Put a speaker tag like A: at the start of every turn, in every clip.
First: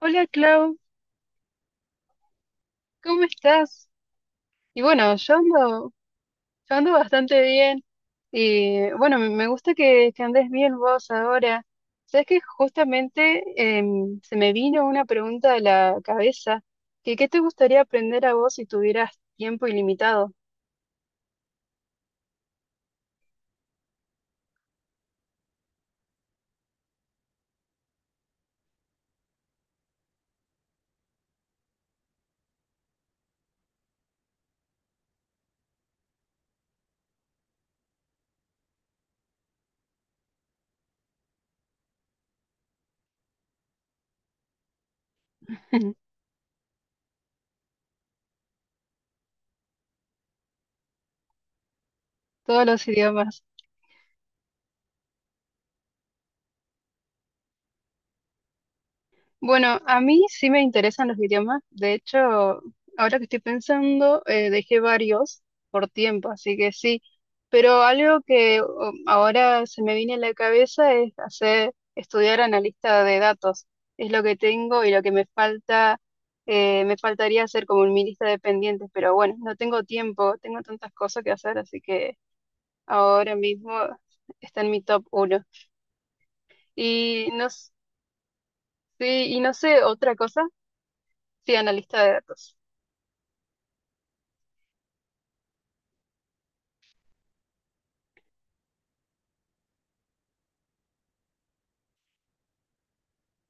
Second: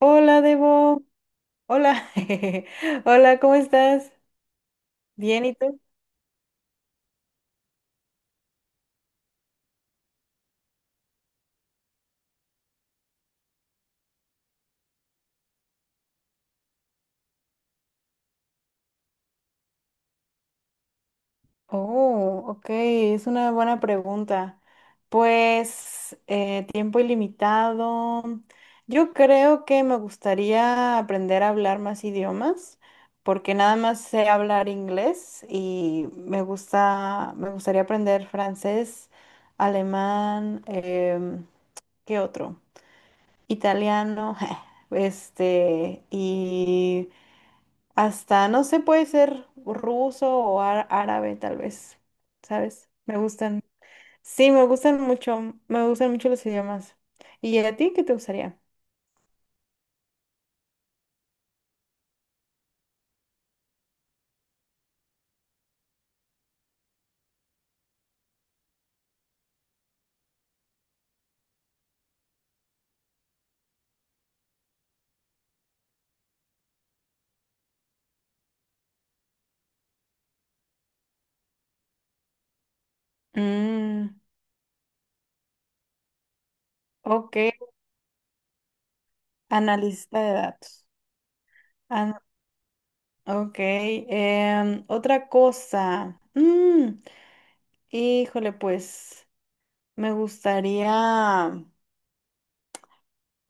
A: Hola Clau,
B: Debo. Hola.
A: ¿cómo
B: Hola, ¿cómo
A: estás?
B: estás?
A: Y bueno,
B: Bien, ¿y tú?
A: yo ando bastante bien. Y bueno, me gusta que andes bien vos ahora. Sabes que justamente se me vino una pregunta a la cabeza, que ¿qué te gustaría aprender a vos si tuvieras tiempo ilimitado?
B: Oh, ok, es una buena pregunta. Pues tiempo ilimitado. Yo creo que me gustaría aprender a hablar más idiomas, porque nada más sé hablar inglés y me gusta, me gustaría aprender francés, alemán, ¿qué otro? Italiano, este, y hasta, no sé, puede ser ruso o árabe, tal vez.
A: Todos los
B: ¿Sabes? Me
A: idiomas.
B: gustan. Sí, me gustan mucho. Me gustan mucho los idiomas. ¿Y a ti qué te gustaría?
A: Bueno, a mí sí me interesan los idiomas. De hecho, ahora que estoy pensando, dejé varios por tiempo, así que sí. Pero algo que ahora se me viene a la cabeza es estudiar analista de datos. Es lo que tengo y lo que me falta, me faltaría hacer como en mi lista de pendientes. Pero bueno, no tengo tiempo, tengo tantas cosas que hacer, así que ahora mismo
B: Mm,
A: está en mi top uno. Y no,
B: ok.
A: sí, y no sé, otra
B: Analista de
A: cosa.
B: datos.
A: Sí, analista de
B: An-
A: datos.
B: ok. Otra cosa. Mm, híjole, pues me gustaría.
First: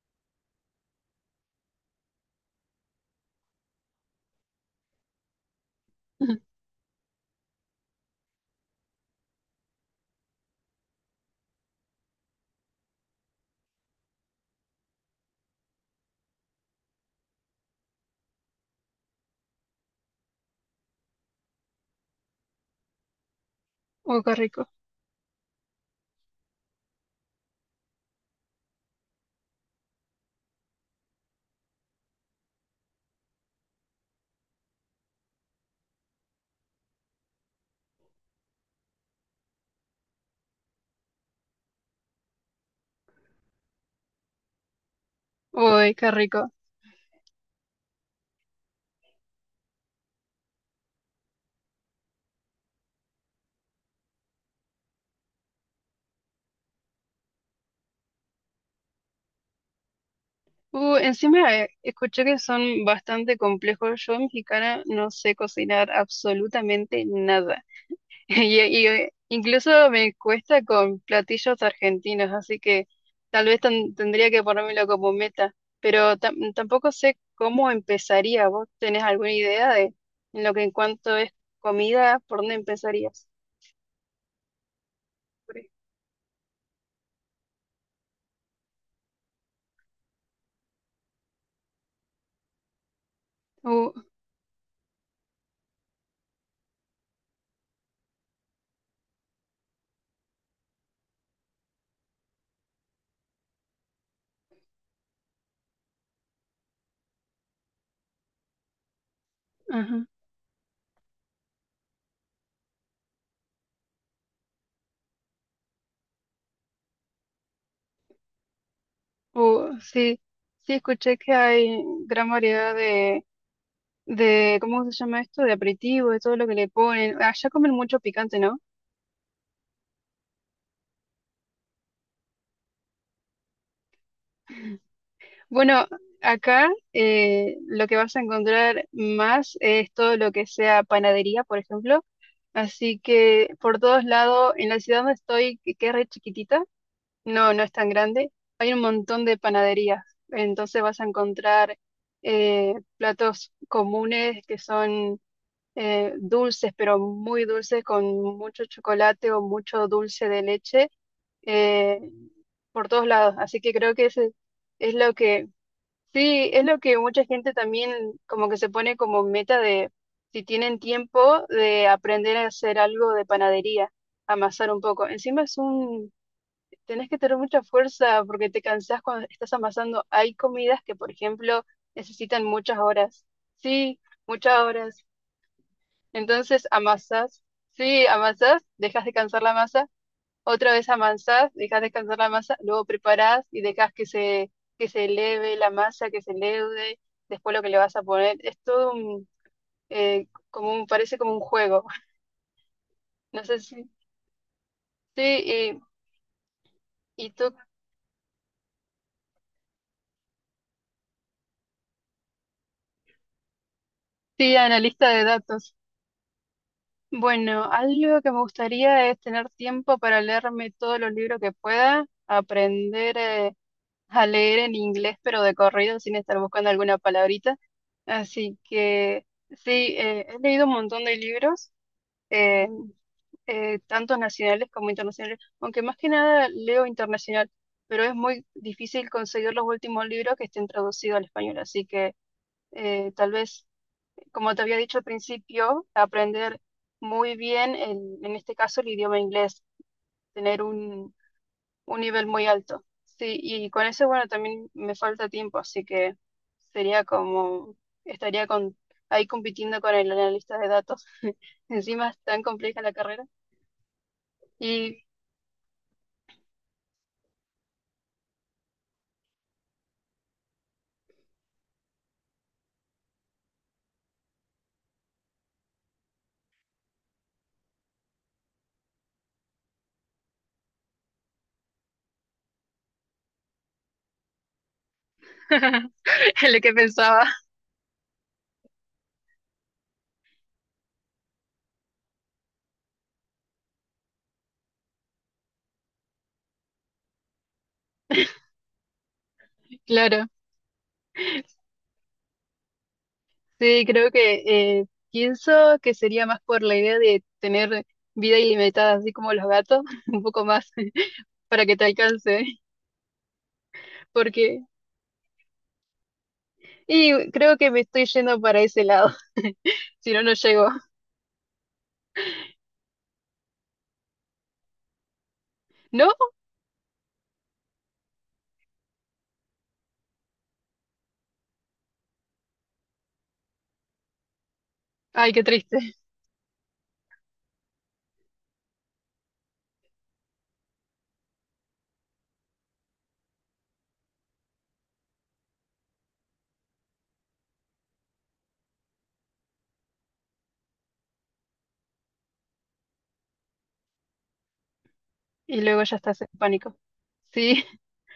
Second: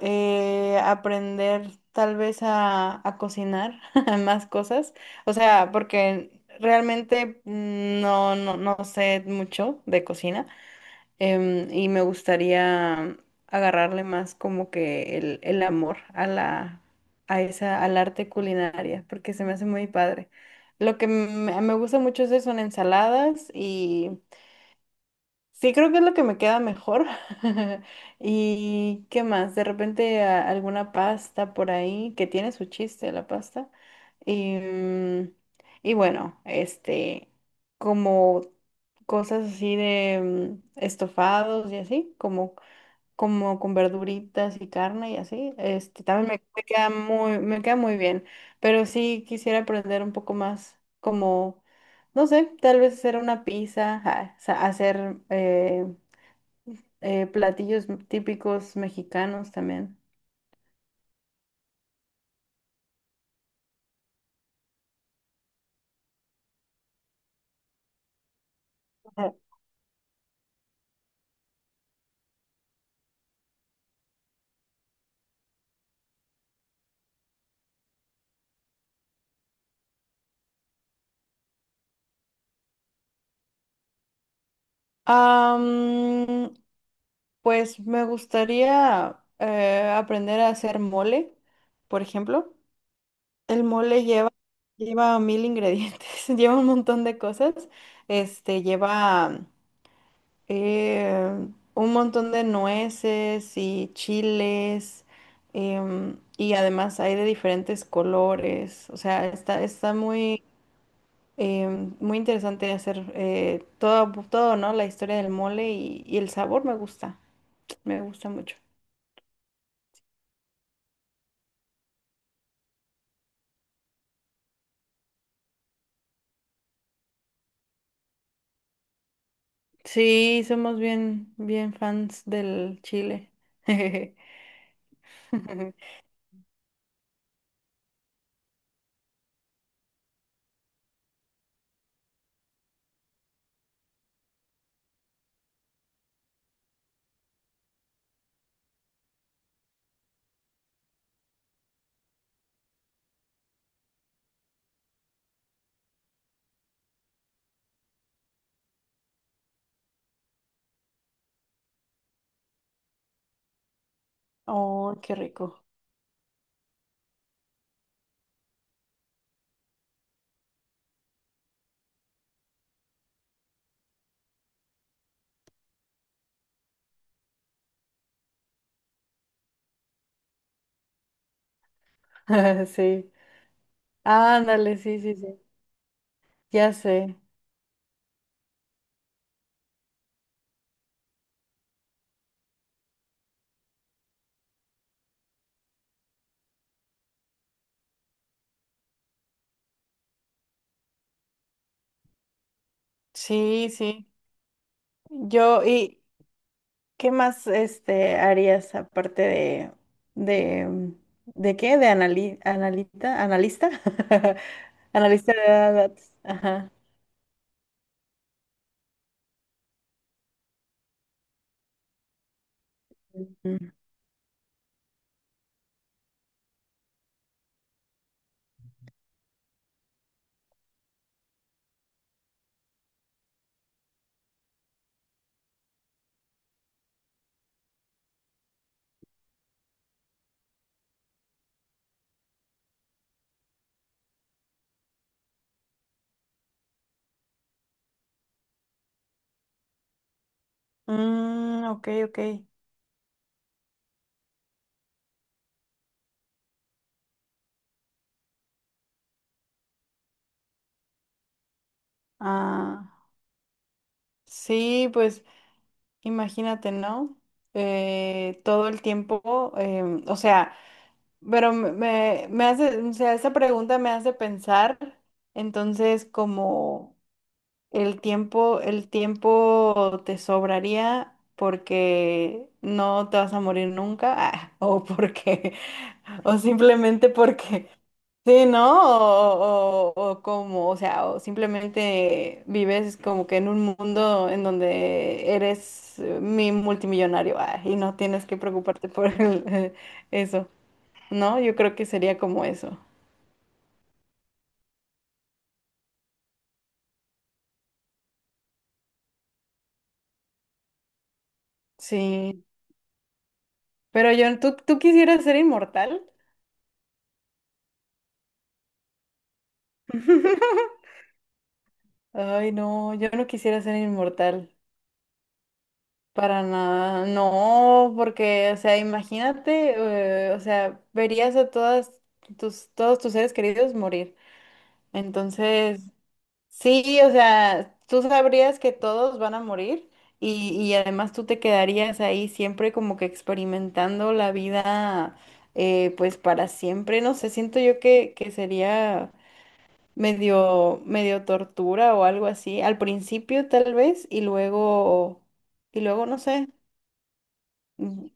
B: Aprender tal vez a cocinar más cosas. O sea, porque realmente no sé mucho de cocina, y me gustaría agarrarle más como que el amor a la, a esa, al arte culinaria, porque se me hace muy padre. Lo que me gusta mucho es eso, son ensaladas y...
A: Ujú. Uy, qué rico.
B: Sí, creo que es lo que me queda mejor. ¿Y qué más? De repente alguna pasta por ahí que tiene su chiste la pasta. Y, y bueno, este, como cosas así de estofados y así, como como con verduritas y carne y así,
A: Uy,
B: este,
A: qué
B: también
A: rico.
B: me queda me queda muy bien, pero sí quisiera aprender un poco más, como, no sé, tal vez hacer una pizza, ja, hacer platillos típicos mexicanos también.
A: Encima escuché que son bastante complejos. Yo, mexicana, no sé cocinar absolutamente nada.
B: Ujú.
A: Incluso me cuesta con platillos argentinos, así que tal vez tendría que ponérmelo como meta. Pero tampoco sé cómo empezaría. ¿Vos tenés alguna idea de en lo que en cuanto es comida, por dónde empezarías? Por ahí.
B: Am, pues me gustaría aprender a hacer mole, por ejemplo. El
A: Uh,
B: mole lleva, lleva mil ingredientes, lleva un montón de cosas. Este, lleva eh, un montón de nueces y chiles. Y además hay de diferentes colores. O sea, está
A: ajá.
B: muy, muy interesante hacer todo, todo, ¿no? La historia del mole y el sabor me gusta. Me gusta mucho.
A: Sí, sí escuché que hay gran variedad de, ¿cómo se llama esto? De aperitivo, de todo lo que le ponen. Allá comen mucho picante, ¿no?
B: Sí, somos bien, bien fans del chile.
A: Bueno, acá lo que vas a encontrar más es todo lo que sea panadería, por ejemplo. Así que por todos lados, en la ciudad donde estoy, que es re chiquitita, no, no es tan grande, hay un montón de panaderías. Entonces vas a encontrar platos comunes que son dulces, pero muy dulces, con mucho chocolate o mucho dulce de leche eh, por todos lados. Así que creo que ese es
B: Oh,
A: lo
B: qué rico.
A: sí, es lo que mucha gente también como que se pone como meta de, si tienen tiempo, de aprender a hacer algo de panadería, amasar un poco. Encima es tenés que tener mucha fuerza porque te cansás cuando estás amasando. Hay comidas que, por ejemplo, necesitan muchas
B: Sí.
A: horas. Sí, muchas
B: Ándale, sí,
A: horas.
B: sí, sí.
A: Entonces
B: Ya sé.
A: amasás, sí, amasás, dejas descansar la masa, otra vez amasás, dejas descansar la masa, luego preparás y dejas que que se eleve la masa, que se leude, después lo que le vas a poner, es todo como un, parece como un juego, no sé
B: Sí,
A: si,
B: sí. Yo,
A: sí,
B: ¿y qué
A: y
B: más
A: tú,
B: este harías aparte de de qué? De analista,
A: sí, analista de
B: analista de
A: datos.
B: datos. Ajá.
A: Bueno, algo que me gustaría es tener tiempo para leerme todos los libros que pueda, aprender.
B: Ujú.
A: A leer en inglés, pero de corrido, sin estar buscando alguna palabrita. Así que sí, he leído un montón de libros, eh, tanto nacionales como internacionales, aunque más que nada leo internacional, pero es muy difícil conseguir los últimos libros que estén traducidos al español. Así que tal vez, como te había dicho al principio, aprender muy bien, en este caso, el idioma inglés, tener
B: Mm, ok,
A: un
B: ok.
A: nivel muy alto. Sí, y con eso, bueno, también me falta tiempo, así que sería como, estaría con, ahí compitiendo con el analista de datos. Encima es tan compleja
B: Ah,
A: la carrera.
B: sí,
A: Y
B: pues imagínate, ¿no? Todo el tiempo, o sea. Pero me hace, o sea, esa pregunta me hace pensar, entonces, como el tiempo te sobraría porque no te vas a morir nunca, ah, o porque, o
A: en lo que
B: simplemente
A: pensaba,
B: porque, sí, ¿no? O como, o sea, o simplemente vives como que en un mundo en donde eres mi multimillonario, ah, y no tienes que preocuparte por
A: claro,
B: eso. ¿No? Yo creo que sería como eso.
A: sí, creo que eh, pienso que sería más por la idea de tener vida ilimitada, así como los gatos, un poco más para que te alcance,
B: Sí. Pero yo,
A: porque,
B: tú quisieras ser inmortal?
A: y creo que me estoy yendo para ese lado, si no, no llego.
B: Ay, no, yo no quisiera ser inmortal.
A: ¿No?
B: Para nada. No, porque, o sea, imagínate, o sea, verías a todas tus, todos tus seres queridos morir.
A: Ay, qué triste.
B: Entonces, sí, o sea, tú sabrías que todos van a morir y además tú te quedarías ahí siempre como que experimentando la vida, pues para siempre. No sé, siento yo que sería medio, medio tortura o algo así. Al principio tal vez
A: Y
B: y
A: luego ya
B: luego no
A: estás en
B: sé.
A: pánico. Sí,
B: Mm,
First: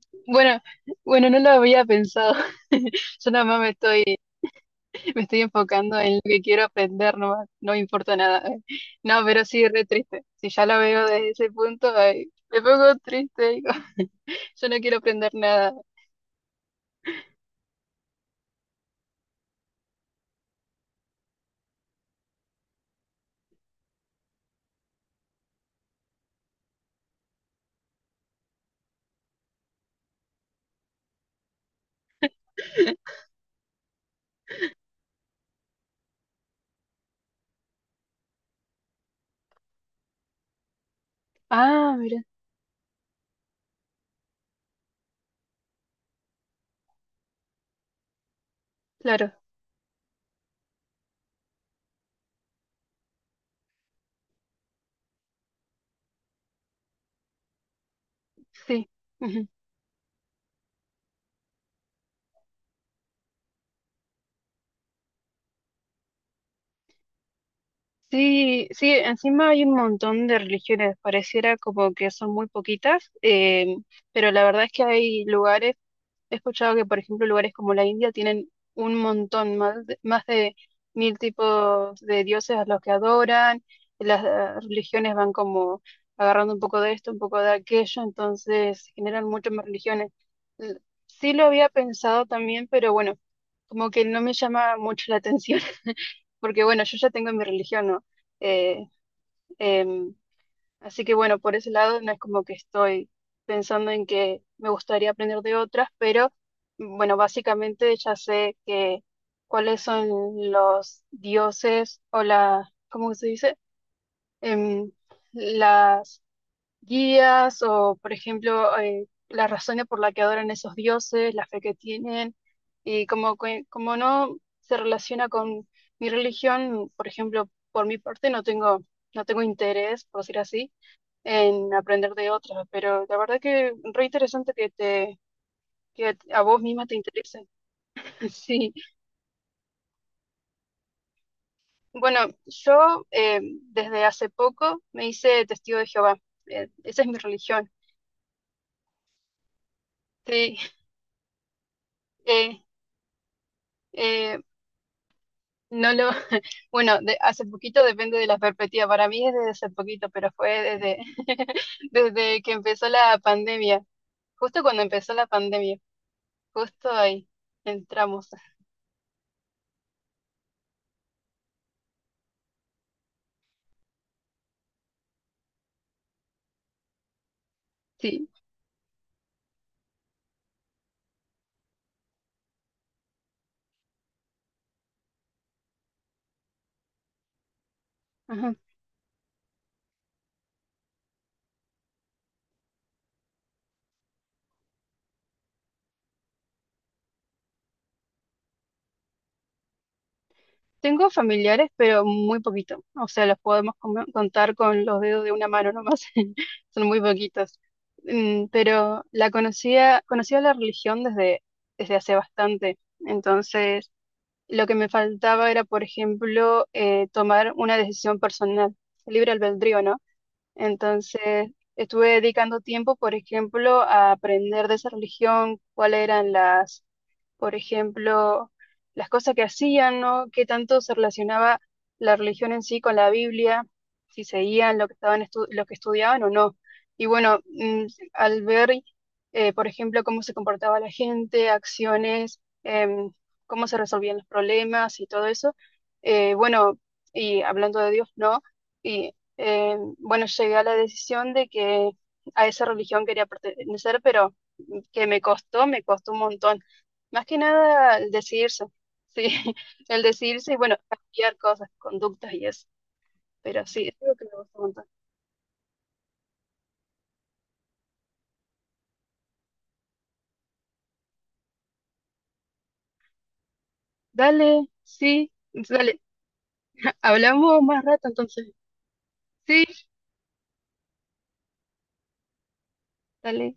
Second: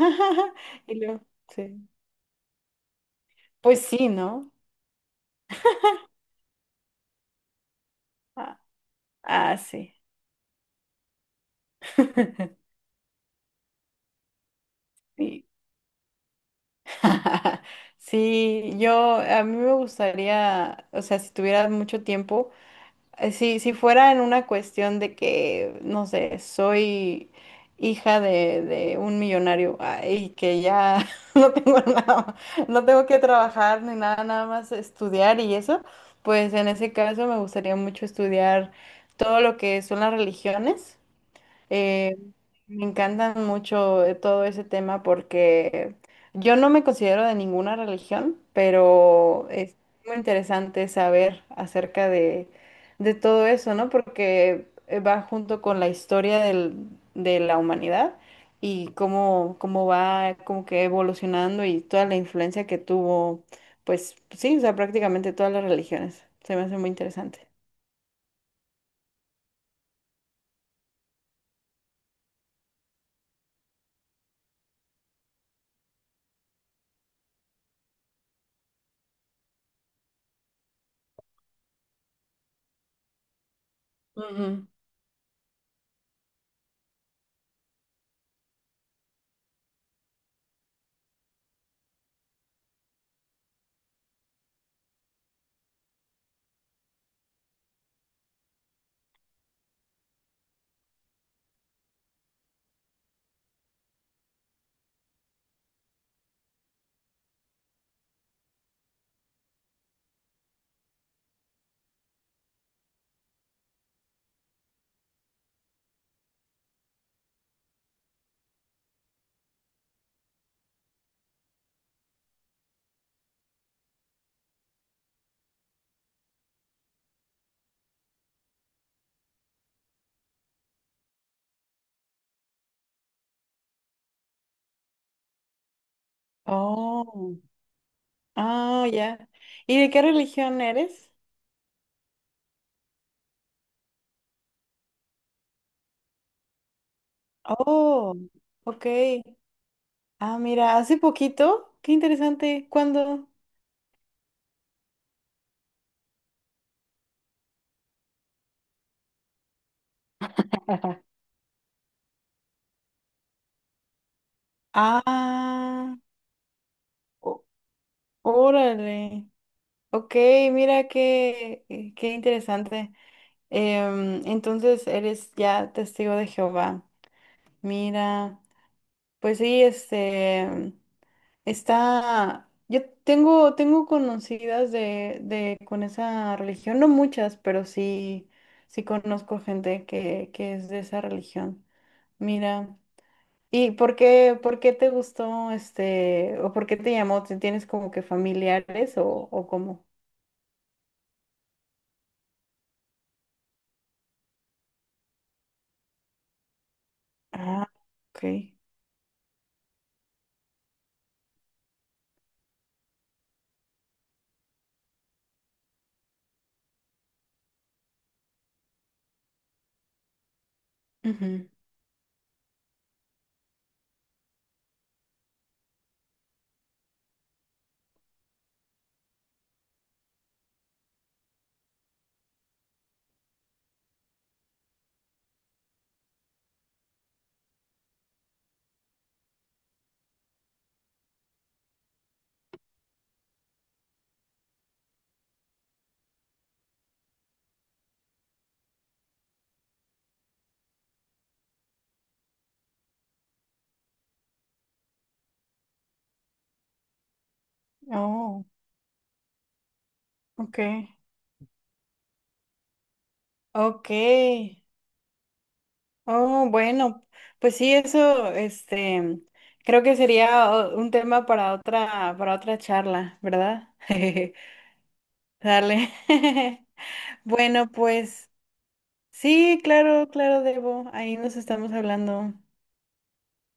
A: bueno,
B: y luego,
A: bueno, no lo había
B: sí.
A: pensado. Yo nada más
B: Pues sí, ¿no?
A: me estoy enfocando en lo que quiero aprender, no, no me importa nada.
B: Ah,
A: No, pero
B: ah,
A: sí, re
B: sí.
A: triste. Si ya lo veo desde ese punto, ay, me pongo triste. Digo, yo no quiero aprender
B: Sí.
A: nada.
B: Sí, yo a mí me gustaría, o sea, si tuviera mucho tiempo, si, si fuera en una cuestión de que, no sé, soy hija de un millonario, ah, y que ya no tengo nada, no tengo que trabajar ni nada, nada más estudiar y eso, pues en ese caso me gustaría mucho estudiar todo lo que son las religiones.
A: Ah, mira,
B: eh, Me encantan mucho todo ese tema porque yo no me considero de ninguna religión,
A: claro,
B: pero es muy interesante saber acerca de todo eso, ¿no? Porque va junto con la historia de la humanidad y
A: sí. Ujú.
B: cómo, cómo va como que evolucionando y toda la influencia que tuvo, pues sí, o sea, prácticamente todas las religiones. Se me hace muy interesante.
A: Sí, sí, encima hay un montón de religiones, pareciera como que son muy poquitas, pero la verdad es que hay lugares. He escuchado que, por ejemplo, lugares como la India tienen un montón, más de mil tipos de dioses a los que adoran, las
B: Ujú.
A: religiones van como agarrando un poco de esto, un poco de aquello, entonces generan muchas más religiones. L- Sí lo había pensado también, pero bueno, como que no me llama mucho la atención, porque bueno, yo ya tengo mi religión, ¿no? Eh, em, Así que bueno, por ese lado no es como que estoy pensando en que me gustaría aprender de otras, pero bueno, básicamente ya sé que cuáles son los dioses o la, ¿cómo se dice? Em, las guías o, por ejemplo, las razones por las que adoran esos dioses, la fe que tienen y como, como no se relaciona con mi religión, por ejemplo, por mi parte no tengo interés, por decir así en aprender de otras, pero la verdad que re interesante que a vos misma te
B: Oh.
A: interese. Sí,
B: Ah, ya. ¿Y de qué religión eres?
A: bueno, yo desde hace poco me hice testigo de Jehová. Esa es mi religión.
B: Oh, ok. Ah,
A: Sí,
B: mira, hace poquito. Qué
A: eh,
B: interesante. ¿Cuándo?
A: eh, no lo, bueno, de, hace poquito depende de la perspectiva. Para mí es desde hace poquito, pero fue desde,
B: Ajá.
A: desde que empezó la pandemia. Justo cuando empezó la pandemia,
B: Ah,
A: justo ahí
B: ó-
A: entramos.
B: órale. Ok, mira qué, qué interesante. Em, entonces eres ya testigo de Jehová.
A: Sí.
B: Mira, pues sí, este. Está, yo tengo conocidas de con esa religión, no muchas, pero sí, sí conozco gente que es de esa religión. Mira, ¿y por qué te gustó este, o por qué te llamó? Tienes como que familiares o cómo?
A: Tengo familiares, pero muy poquito. O sea, los podemos contar con los dedos de una mano nomás. Son muy poquitos.
B: Ah, ok.
A: Mm, pero la conocía, conocía la religión desde, desde hace bastante. Entonces, lo que me faltaba era, por ejemplo, tomar una decisión personal, libre albedrío, ¿no?
B: Ujú.
A: Entonces, estuve dedicando tiempo, por ejemplo, a aprender de esa religión, cuáles eran las por ejemplo, las cosas que hacían, ¿no? Qué tanto se relacionaba la religión en sí con la Biblia, si seguían lo que estaban lo que estudiaban o no. Y bueno, mm, al ver, por ejemplo, cómo se comportaba la gente, acciones, cómo se resolvían los problemas y todo eso, bueno, y hablando de Dios, ¿no? Y bueno, llegué a la decisión de que a esa religión quería pertenecer, pero mm, que me costó un montón. Más que nada el
B: Oh,
A: decidirse, sí, el decidirse y
B: ok.
A: bueno, cambiar cosas, conductas y eso. Pero sí,
B: Ok.
A: es algo que me gusta un montón.
B: Oh, bueno, pues sí, eso, este, creo que sería un tema para otra charla, ¿verdad?
A: Dale, sí,
B: Dale.
A: dale, hablamos
B: Bueno,
A: más rato
B: pues
A: entonces.
B: sí,
A: Sí,
B: claro, claro, Debo. Ahí nos estamos hablando.
A: dale.